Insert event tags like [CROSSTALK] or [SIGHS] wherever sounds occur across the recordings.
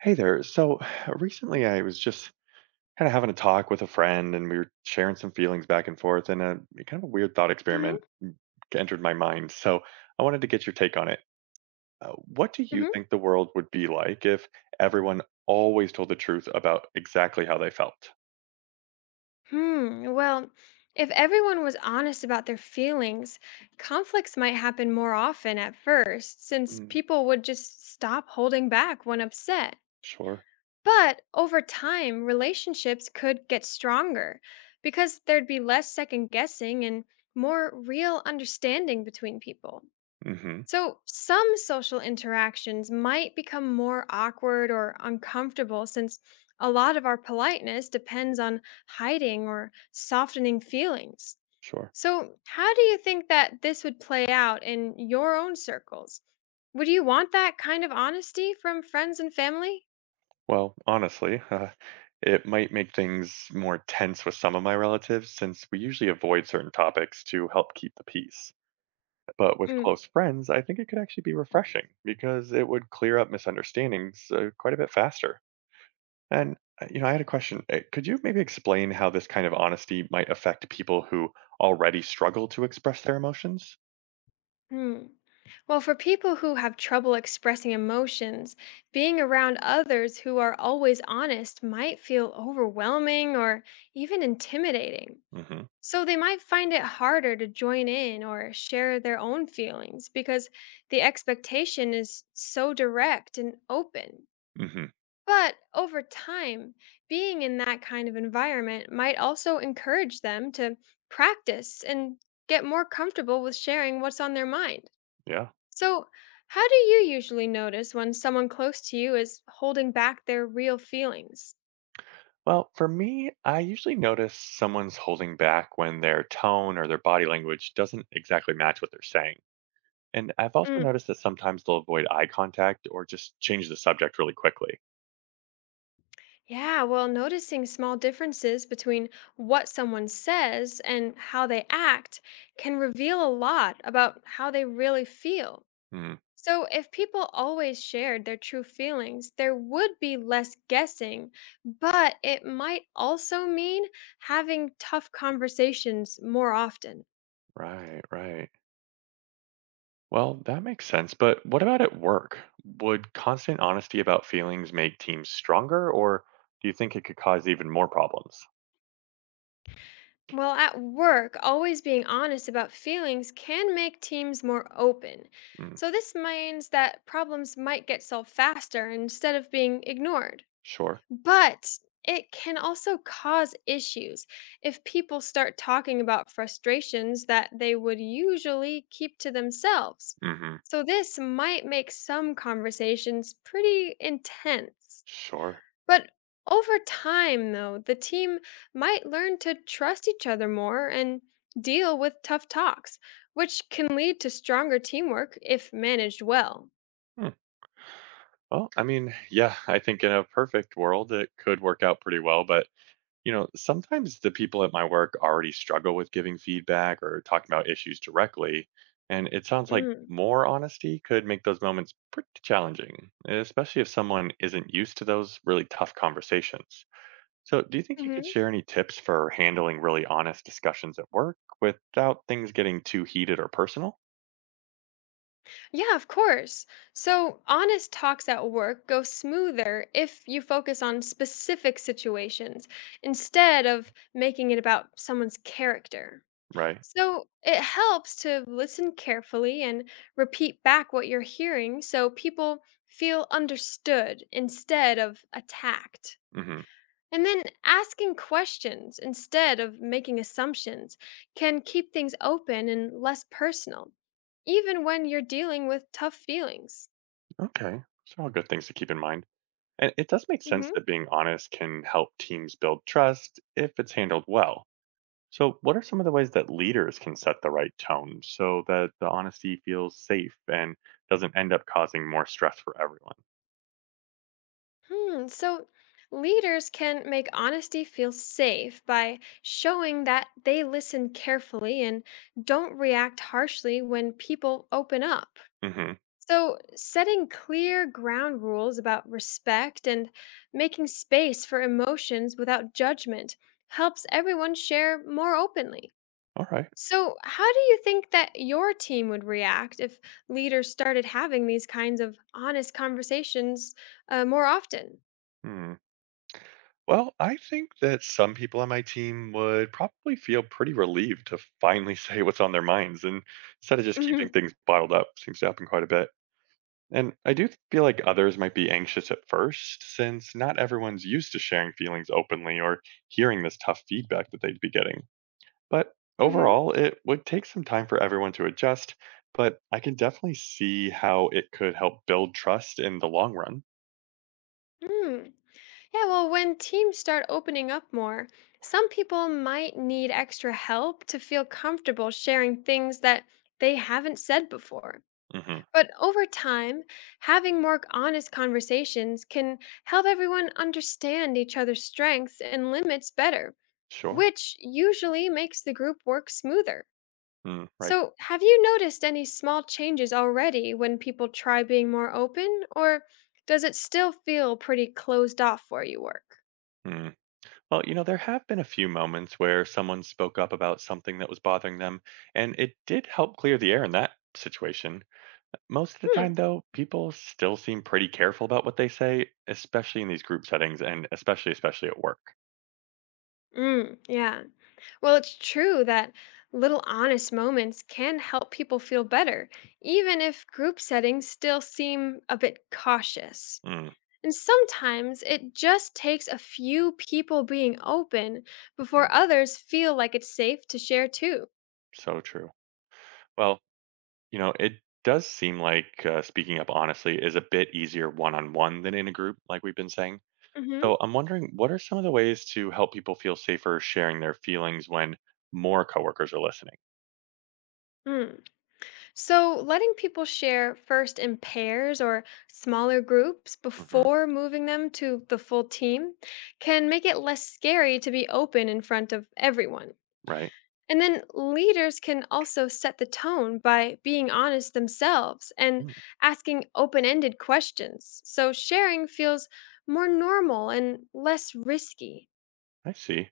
Hey there. So [SIGHS] recently I was just kind of having a talk with a friend, and we were sharing some feelings back and forth, and a kind of a weird thought Hmm. experiment entered my mind. So I wanted to get your take on it. What do you Hmm. think the world would be like if everyone always told the truth about exactly how they felt? Hmm. Well, if everyone was honest about their feelings, conflicts might happen more often at first, since Mm, people would just stop holding back when upset. sure. But over time, relationships could get stronger because there'd be less second guessing and more real understanding between people. Mm-hmm. So, some social interactions might become more awkward or uncomfortable since a lot of our politeness depends on hiding or softening feelings. Sure. So, how do you think that this would play out in your own circles? Would you want that kind of honesty from friends and family? Well, honestly, it might make things more tense with some of my relatives since we usually avoid certain topics to help keep the peace. But with Hmm. close friends, I think it could actually be refreshing because it would clear up misunderstandings quite a bit faster. And, you know, I had a question. Could you maybe explain how this kind of honesty might affect people who already struggle to express their emotions? Well, for people who have trouble expressing emotions, being around others who are always honest might feel overwhelming or even intimidating. Hmm. So they might find it harder to join in or share their own feelings because the expectation is so direct and open. Hmm. But over time, being in that kind of environment might also encourage them to practice and get more comfortable with sharing what's on their mind. Yeah. So, how do you usually notice when someone close to you is holding back their real feelings? Well, for me, I usually notice someone's holding back when their tone or their body language doesn't exactly match what they're saying. And I've also noticed that sometimes they'll avoid eye contact or just change the subject really quickly. Yeah, well, noticing small differences between what someone says and how they act can reveal a lot about how they really feel. Mm, So, if people always shared their true feelings, there would be less guessing, but it might also mean having tough conversations more often. right, right. Well, that makes sense. But what about at work? Would constant honesty about feelings make teams stronger, or do you think it could cause even more problems? Well, at work, always being honest about feelings can make teams more open. Mm, So, this means that problems might get solved faster instead of being ignored. sure. But it can also cause issues if people start talking about frustrations that they would usually keep to themselves. Hmm. So, this might make some conversations pretty intense. Sure. But over time, though, the team might learn to trust each other more and deal with tough talks, which can lead to stronger teamwork if managed well. Hmm. Well, I mean, yeah, I think in a perfect world, it could work out pretty well. But, you know, sometimes the people at my work already struggle with giving feedback or talking about issues directly. And it sounds like Mm. more honesty could make those moments pretty challenging, especially if someone isn't used to those really tough conversations. So, do you think you could Mm-hmm. share any tips for handling really honest discussions at work without things getting too heated or personal? Yeah, of course. So, honest talks at work go smoother if you focus on specific situations instead of making it about someone's character. Right. So, it helps to listen carefully and repeat back what you're hearing so people feel understood instead of attacked. Hmm. And then asking questions instead of making assumptions can keep things open and less personal, even when you're dealing with tough feelings. Okay. So, all good things to keep in mind. And it does make sense Hmm. that being honest can help teams build trust if it's handled well. So, what are some of the ways that leaders can set the right tone so that the honesty feels safe and doesn't end up causing more stress for everyone? Hmm, so leaders can make honesty feel safe by showing that they listen carefully and don't react harshly when people open up. Hmm. So, setting clear ground rules about respect and making space for emotions without judgment helps everyone share more openly. All right. So, how do you think that your team would react if leaders started having these kinds of honest conversations more often? Well, I think that some people on my team would probably feel pretty relieved to finally [LAUGHS] say what's on their minds, and instead of just keeping Hmm. things bottled up, seems to happen quite a bit. And I do feel like others might be anxious at first since not everyone's used to sharing feelings openly or hearing this tough feedback that they'd be getting. But Hmm. overall, it would take some time for everyone to adjust, but I can definitely see how it could help build trust in the long run. Mm. Yeah, well, when teams start opening up more, some people might need extra help to feel comfortable sharing things that they haven't said before. Mhm. But over time, having more honest conversations can help everyone understand each other's strengths and limits better, Sure. which usually makes the group work smoother. Mm, right. So, have you noticed any small changes already when people try being more open, or does it still feel pretty closed off where you work? Mm. Well, you know, there have been a few moments where someone spoke up about something that was bothering them, and it did help clear the air in that situation. Most of the Hmm. time, though, people still seem pretty careful about what they say, especially in these group settings and especially at work. Mm, yeah. Well, it's true that little honest moments can help people feel better, even if group settings still seem a bit cautious. Mm, And sometimes it just takes a few people being open before others feel like it's safe to share too. so true. Well, you know, it does seem like speaking up honestly is a bit easier one on one than in a group, like we've been saying. Hmm. So I'm wondering, what are some of the ways to help people feel safer sharing their feelings when more coworkers are listening? Mm. So, letting people share first in pairs or smaller groups Mm-hmm. before moving them to the full team can make it less scary to be open in front of everyone. Right. And then leaders can also set the tone by being honest themselves and Mm, asking open ended questions. So sharing feels more normal and less risky. I see.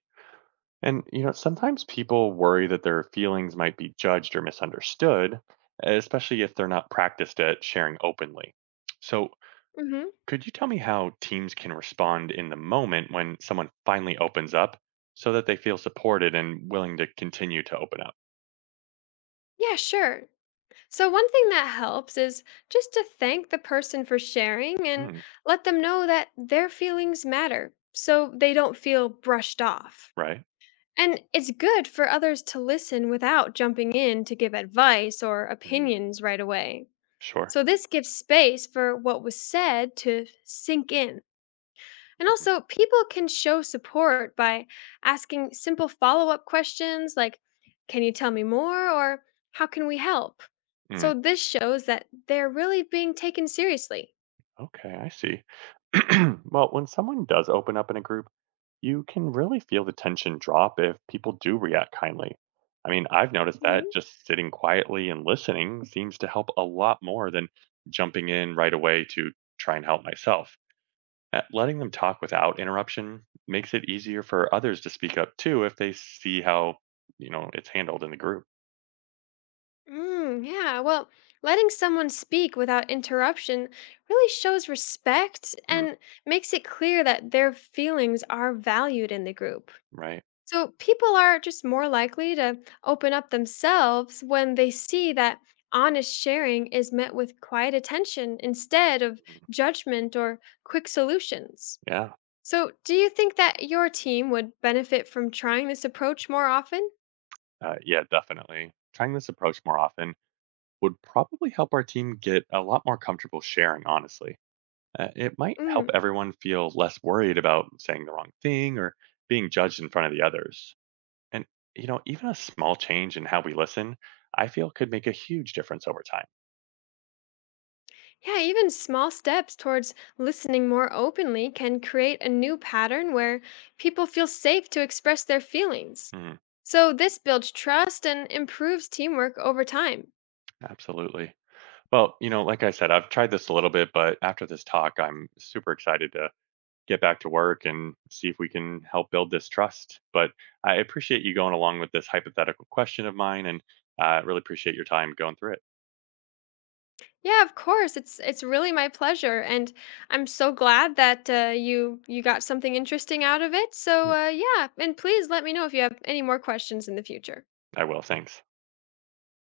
And, you know, sometimes people worry that their feelings might be judged or misunderstood, especially if they're not practiced at sharing openly. So, Hmm. could you tell me how teams can respond in the moment when someone finally opens up so that they feel supported and willing to continue to open up? Yeah, sure. So, one thing that helps is just to thank the person for sharing and Mm, let them know that their feelings matter so they don't feel brushed off. right. And it's good for others to listen without jumping in to give advice or Mm, opinions right away. sure. So this gives space for what was said to sink in. And Mhm. also, people can show support by asking simple follow up questions like, can you tell me more? Or how can we help? Mm, So this shows that they're really being taken seriously. okay, I see. [CLEARS THROAT] Well, when someone does open up in a group, you can really feel the tension drop if people do react kindly. I mean, I've noticed that Hmm. just sitting quietly and listening seems to help a lot more than jumping in right away to try and help myself. Letting them talk without interruption makes it easier for others to speak up too if they see how, you know, it's handled in the group. Mm, yeah, well, letting someone speak without interruption really shows respect Mm, and makes it clear that their feelings are valued in the group. right. So people are just more likely to open up themselves when they see that honest sharing is met with quiet attention instead of Mm, judgment or quick solutions. yeah. So, do you think that your team would benefit from trying this approach more often? Yeah, definitely. Trying this approach more often would probably help our team get a lot more comfortable sharing, honestly. It might help Mm. everyone feel less worried about saying the wrong thing or being judged in front of the others. And, you know, even a small change in how we listen, I feel could make a huge difference over time. Yeah, even small steps towards listening more openly can create a new pattern where people feel safe to express their feelings. Mm, So, this builds trust and improves teamwork over time. absolutely. Well, you know, like I said, I've tried this a little bit, but after this talk, I'm super excited to get back to work and see if we can help build this trust. But I appreciate you going along with this hypothetical question of mine, and I really appreciate your time going through it. Yeah, of course. It's really my pleasure, and I'm so glad that you got something interesting out of it. So Yeah. Yeah, and please let me know if you have any more questions in the future. I will. Thanks.